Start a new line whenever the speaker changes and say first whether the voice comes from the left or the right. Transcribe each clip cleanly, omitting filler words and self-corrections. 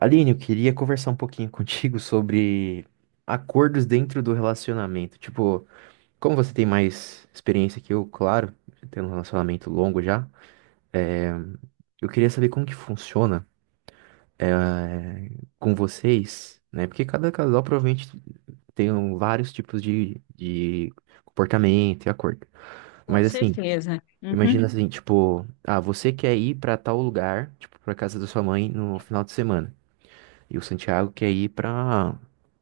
right: Aline, eu queria conversar um pouquinho contigo sobre acordos dentro do relacionamento. Tipo, como você tem mais experiência que eu, claro, tendo um relacionamento longo já, é, eu queria saber como que funciona eh, com vocês, né? Porque cada casal provavelmente tem vários tipos de comportamento e acordo.
left: Com
right: Mas assim,
left: certeza. Uhum.
right: imagina. Uhum. Assim, tipo, ah, você quer ir pra tal lugar, tipo, pra casa da sua mãe no final de semana. E o Santiago quer ir pra,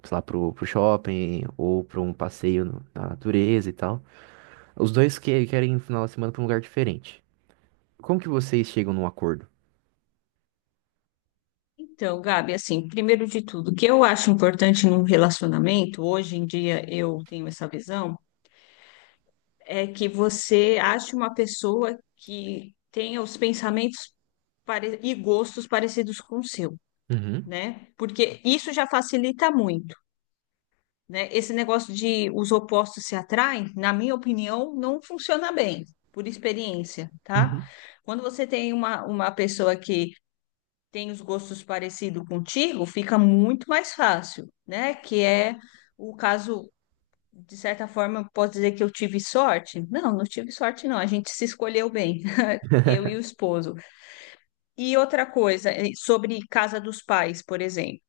right: sei lá, pro shopping ou pra um passeio na natureza e tal. Os dois querem ir no final de semana pra um lugar diferente. Como que vocês chegam num acordo?
left: Então, Gabi, assim, primeiro de tudo, o que eu acho importante num relacionamento, hoje em dia eu tenho essa visão, é que você ache uma pessoa que tenha os pensamentos e gostos parecidos com o seu,
right: Uhum,
left: né? Porque isso já facilita muito, né? Esse negócio de os opostos se atraem, na minha opinião, não funciona bem, por experiência, tá?
right: uhum,
left: Quando você tem uma pessoa que tem os gostos parecidos contigo, fica muito mais fácil, né? Que é o caso, de certa forma, posso dizer que eu tive sorte? Não, não tive sorte, não. A gente se escolheu bem, eu e o esposo. E outra coisa, sobre casa dos pais, por exemplo.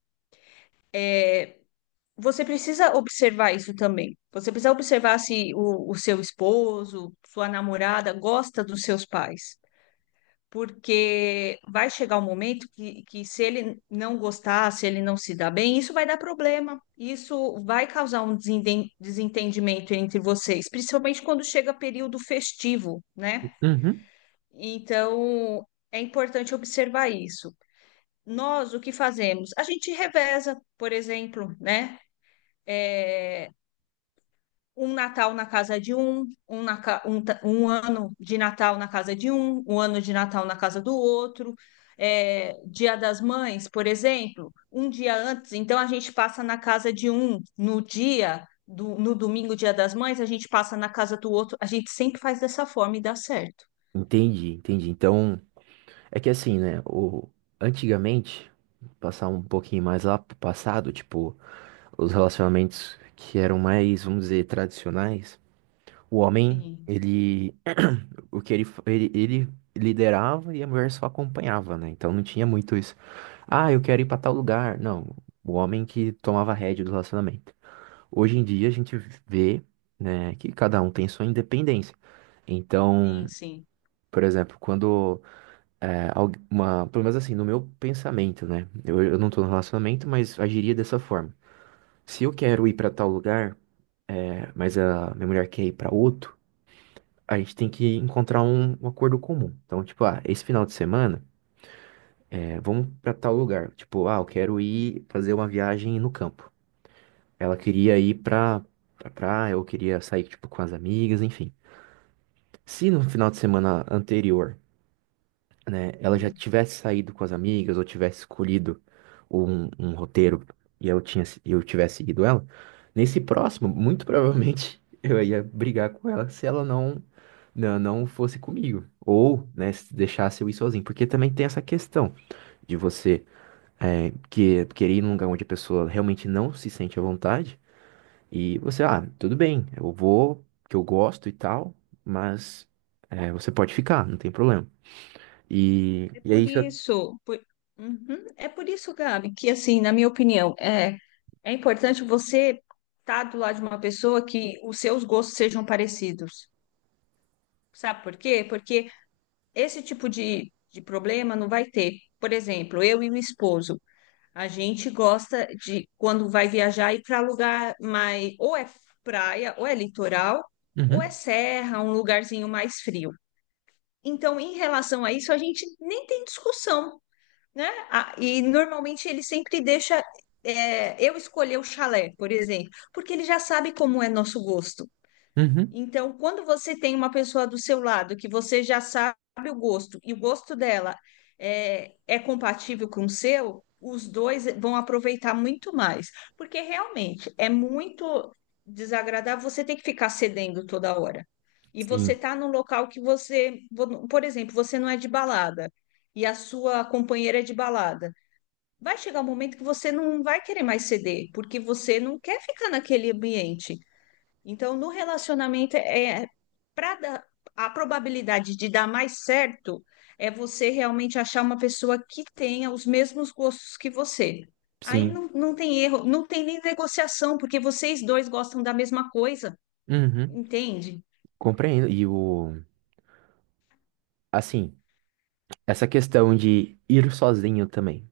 left: Você precisa observar isso também. Você precisa observar se o, o seu esposo, sua namorada gosta dos seus pais. Porque vai chegar um momento que se ele não gostar, se ele não se dar bem, isso vai dar problema. Isso vai causar um desentendimento entre vocês, principalmente quando chega período festivo, né?
right: uhum.
left: Então, é importante observar isso. Nós, o que fazemos? A gente reveza, por exemplo, né? Um Natal na casa de um, um, na ca- um ta- um ano de Natal na casa de um, um ano de Natal na casa do outro. É, Dia das Mães, por exemplo, um dia antes, então a gente passa na casa de um, no domingo, Dia das Mães, a gente passa na casa do outro. A gente sempre faz dessa forma e dá certo.
right: Entendi, entendi. Então, é que assim, né? Antigamente, passar um pouquinho mais lá pro passado, tipo, os relacionamentos que eram mais, vamos dizer, tradicionais, o homem,
left: Sim,
right: ele o que ele, fa- ele liderava e a mulher só acompanhava, né? Então não tinha muito isso. Ah, eu quero ir pra tal lugar. Não, o homem que tomava a rédea do relacionamento. Hoje em dia a gente vê, né, que cada um tem sua independência. Então,
left: sim, sim.
right: por exemplo, quando uma, pelo menos assim, no meu pensamento, né? Eu não tô no relacionamento, mas agiria dessa forma. Se eu quero ir pra tal lugar, mas a minha mulher quer ir pra outro, a gente tem que encontrar um acordo comum. Então, tipo, ah, esse final de semana, vamos pra tal lugar. Tipo, ah, eu quero ir fazer uma viagem no campo. Ela queria ir pra praia, eu queria sair, tipo, com as amigas, enfim. Se no final de semana anterior, né, ela já
left: Sim.
right: tivesse saído com as amigas ou tivesse escolhido um roteiro e e eu tivesse seguido ela, nesse próximo, muito provavelmente eu ia brigar com ela se ela não fosse comigo ou, né, se deixasse eu ir sozinho, porque também tem essa questão de você querer ir num lugar onde a pessoa realmente não se sente à vontade e você, ah, tudo bem, eu vou, que eu gosto e tal, mas você pode ficar, não tem problema. E,
left: É
right: e é
left: por
right: isso.
left: isso. Uhum. É por isso, Gabi, que assim, na minha opinião, é importante você estar do lado de uma pessoa que os seus gostos sejam parecidos. Sabe por quê? Porque esse tipo de problema não vai ter. Por exemplo, eu e o esposo, a gente gosta de, quando vai viajar, ir para lugar mais, ou é praia, ou é litoral, ou é
right: Uhum.
left: serra, um lugarzinho mais frio. Então, em relação a isso, a gente nem tem discussão, né? Ah, e normalmente ele sempre deixa eu escolher o chalé, por exemplo, porque ele já sabe como é nosso gosto.
right: Uhum.
left: Então, quando você tem uma pessoa do seu lado que você já sabe o gosto e o gosto dela é compatível com o seu, os dois vão aproveitar muito mais. Porque realmente é muito desagradável você ter que ficar cedendo toda hora. E você
right: Sim,
left: tá num local que você, por exemplo, você não é de balada e a sua companheira é de balada. Vai chegar um momento que você não vai querer mais ceder, porque você não quer ficar naquele ambiente. Então, no relacionamento, é, para a probabilidade de dar mais certo é você realmente achar uma pessoa que tenha os mesmos gostos que você. Aí
right: sim.
left: não, não tem erro, não tem nem negociação, porque vocês dois gostam da mesma coisa,
right: Uhum.
left: entende?
right: Compreendo. E assim, essa questão de ir sozinho também,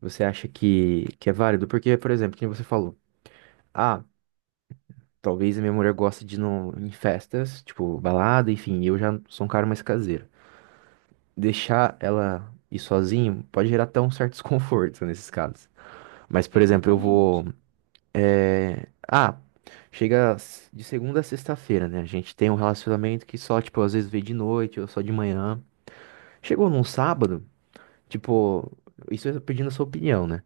right: você acha que é válido? Porque, por exemplo, como você falou, ah, talvez a minha mulher goste de ir no, em festas, tipo, balada, enfim, eu já sou um cara mais caseiro. Deixar ela ir sozinho pode gerar até um certo desconforto nesses casos. Mas, por exemplo, eu vou
left: Exatamente,
right: É, ah, chega s- de segunda a sexta-feira, né? A gente tem um relacionamento que só, tipo, às vezes vê de noite ou só de manhã. Chegou num sábado, tipo, isso eu tô pedindo a sua opinião, né?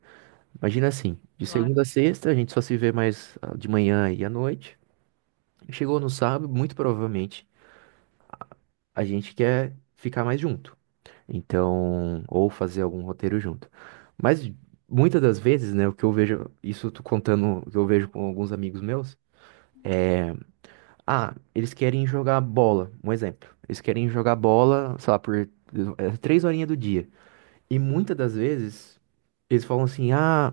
right: Imagina assim, de
left: claro,
right: segunda a sexta a gente só se vê mais de manhã e à noite. Chegou no sábado, muito provavelmente, a gente quer ficar mais junto. Então, ou fazer algum roteiro junto. Mas muitas das vezes, né, o que eu vejo, isso eu tô contando, o que eu vejo com alguns amigos meus. é, Ah, eles querem jogar bola, um exemplo. Eles querem jogar bola, sei lá, por três horinhas do dia. E muitas das vezes eles falam assim: ah,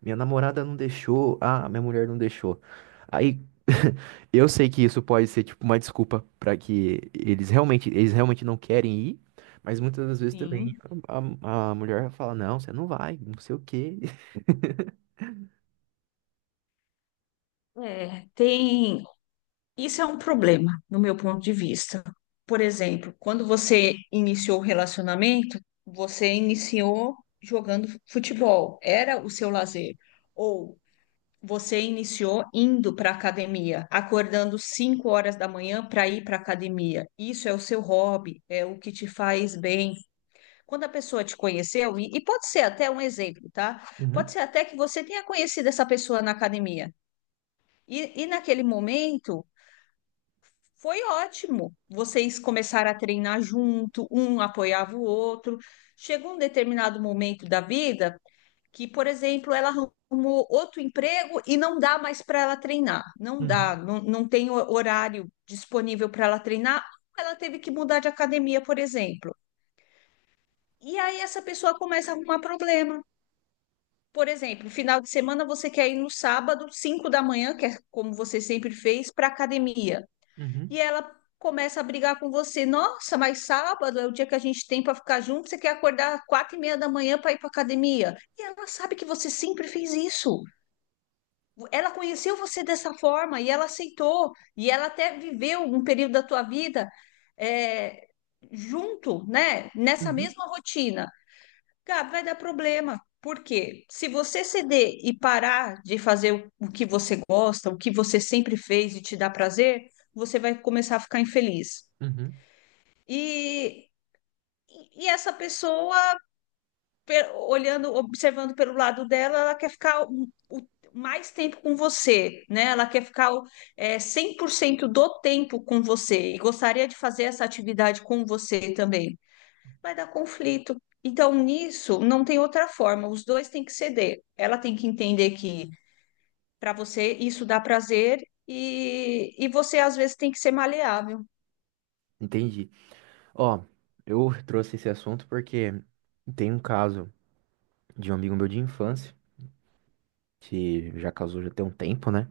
right: minha namorada não deixou, ah, minha mulher não deixou. Aí eu sei que isso pode ser tipo uma desculpa pra que eles realmente não querem ir, mas muitas das vezes também
left: sim.
right: a mulher fala: não, você não vai, não sei o quê.
left: É, tem. Isso é um problema, no meu ponto de vista. Por exemplo, quando você iniciou o relacionamento, você iniciou jogando futebol, era o seu lazer. Ou você iniciou indo para a academia, acordando 5 horas da manhã para ir para a academia. Isso é o seu hobby, é o que te faz bem. Quando a pessoa te conheceu, e pode ser até um exemplo, tá? Pode
right: Uhum,
left: ser até que você tenha conhecido essa pessoa na academia. E naquele momento foi ótimo. Vocês começaram a treinar junto, um apoiava o outro. Chegou um determinado momento da vida que, por exemplo, ela arrumou outro emprego e não dá mais para ela treinar. Não
right: uhum,
left: dá, não, não tem horário disponível para ela treinar. Ela teve que mudar de academia, por exemplo. E aí essa pessoa começa a arrumar problema. Por exemplo, final de semana você quer ir no sábado, 5 da manhã, que é como você sempre fez, para academia,
right: uhum,
left: e ela começa a brigar com você. Nossa, mas sábado é o dia que a gente tem para ficar junto. Você quer acordar às 4h30 da manhã para ir para academia? E ela sabe que você sempre fez isso. Ela conheceu você dessa forma e ela aceitou. E ela até viveu um período da tua vida, é, junto, né? Nessa
right: uhum,
left: mesma rotina. Gabi, vai dar problema. Porque se você ceder e parar de fazer o que você gosta, o que você sempre fez e te dá prazer, você vai começar a ficar infeliz.
right: uhum.
left: E, e essa pessoa, olhando, observando pelo lado dela, ela quer ficar mais tempo com você, né? Ela quer ficar 100% do tempo com você e gostaria de fazer essa atividade com você também. Vai dar conflito. Então, nisso, não tem outra forma. Os dois têm que ceder. Ela tem que entender que para você isso dá prazer e você, às vezes, tem que ser maleável.
right: Entendi. Ó, eu trouxe esse assunto porque tem um caso de um amigo meu de infância, que já casou já tem um tempo, né?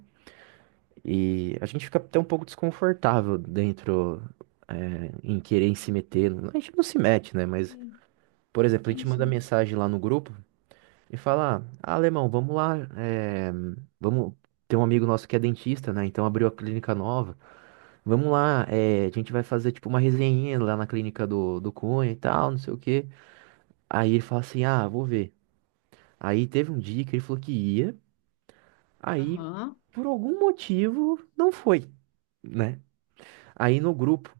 right: E a gente fica até um pouco desconfortável dentro, em querer em se meter. A gente não se mete, né? Mas,
left: Sim,
right: por exemplo, a
left: sim.
right: gente manda
left: Sim.
right: mensagem lá no grupo e fala: ah, alemão, vamos lá, vamos. Tem um amigo nosso que é dentista, né? Então abriu a clínica nova. Vamos lá, a gente vai fazer tipo uma resenha lá na clínica do Cunha e tal, não sei o quê. Aí ele fala assim: ah, vou ver. Aí teve um dia que ele falou que ia, aí
left: Aham,
right: por algum motivo não foi, né? Aí no grupo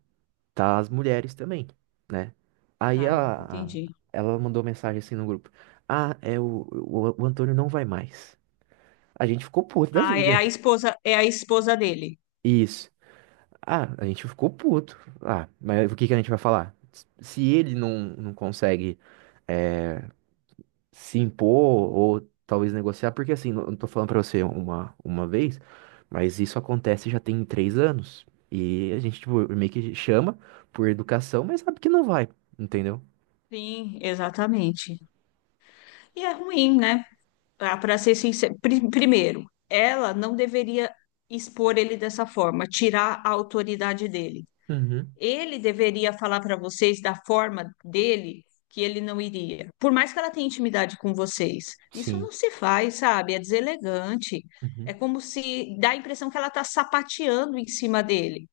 right: tá as mulheres também, né? Aí
left: tá, entendi.
right: ela mandou mensagem assim no grupo: ah, é o Antônio não vai mais. A gente ficou puto da
left: Ah,
right: vida.
left: é a esposa dele.
right: Isso. Ah, a gente ficou puto. Ah, mas o que que a gente vai falar? Se ele não consegue se impor ou talvez negociar, porque assim, não tô falando pra você uma vez, mas isso acontece já tem 3 anos. E a gente, tipo, meio que chama por educação, mas sabe que não vai, entendeu?
left: Sim, exatamente. E é ruim, né? Para ser sincero, primeiro, ela não deveria expor ele dessa forma, tirar a autoridade dele.
right: Uhum,
left: Ele deveria falar para vocês da forma dele que ele não iria. Por mais que ela tenha intimidade com vocês, isso
right: sim,
left: não se faz, sabe? É deselegante. É
right: uhum,
left: como se dá a impressão que ela está sapateando em cima dele.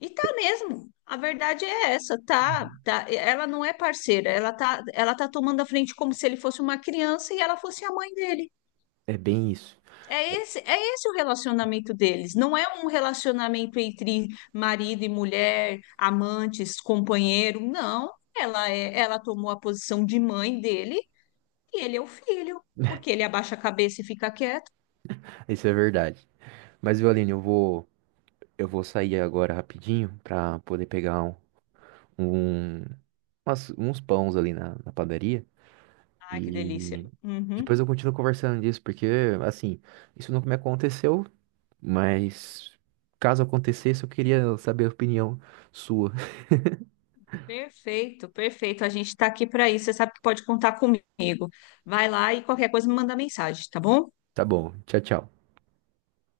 left: E tá mesmo. A verdade é essa, tá,
right: uhum.
left: tá. Ela não é parceira, ela tá tomando a frente como se ele fosse uma criança e ela fosse a mãe dele.
right: É bem isso.
left: É esse o relacionamento deles. Não é um relacionamento entre marido e mulher, amantes, companheiro, não. Ela tomou a posição de mãe dele e ele é o filho, porque ele abaixa a cabeça e fica quieto.
right: Isso é verdade. Mas, Violine, eu vou sair agora rapidinho pra poder pegar um- uns pães ali na padaria
left: Ai, que delícia.
right: e.
left: Uhum.
right: Depois eu continuo conversando disso, porque, assim, isso nunca me aconteceu. Mas caso acontecesse, eu queria saber a opinião sua.
left: Perfeito, perfeito. A gente está aqui para isso. Você sabe que pode contar comigo. Vai lá e qualquer coisa me manda mensagem, tá bom?
right: Tá bom, tchau, tchau.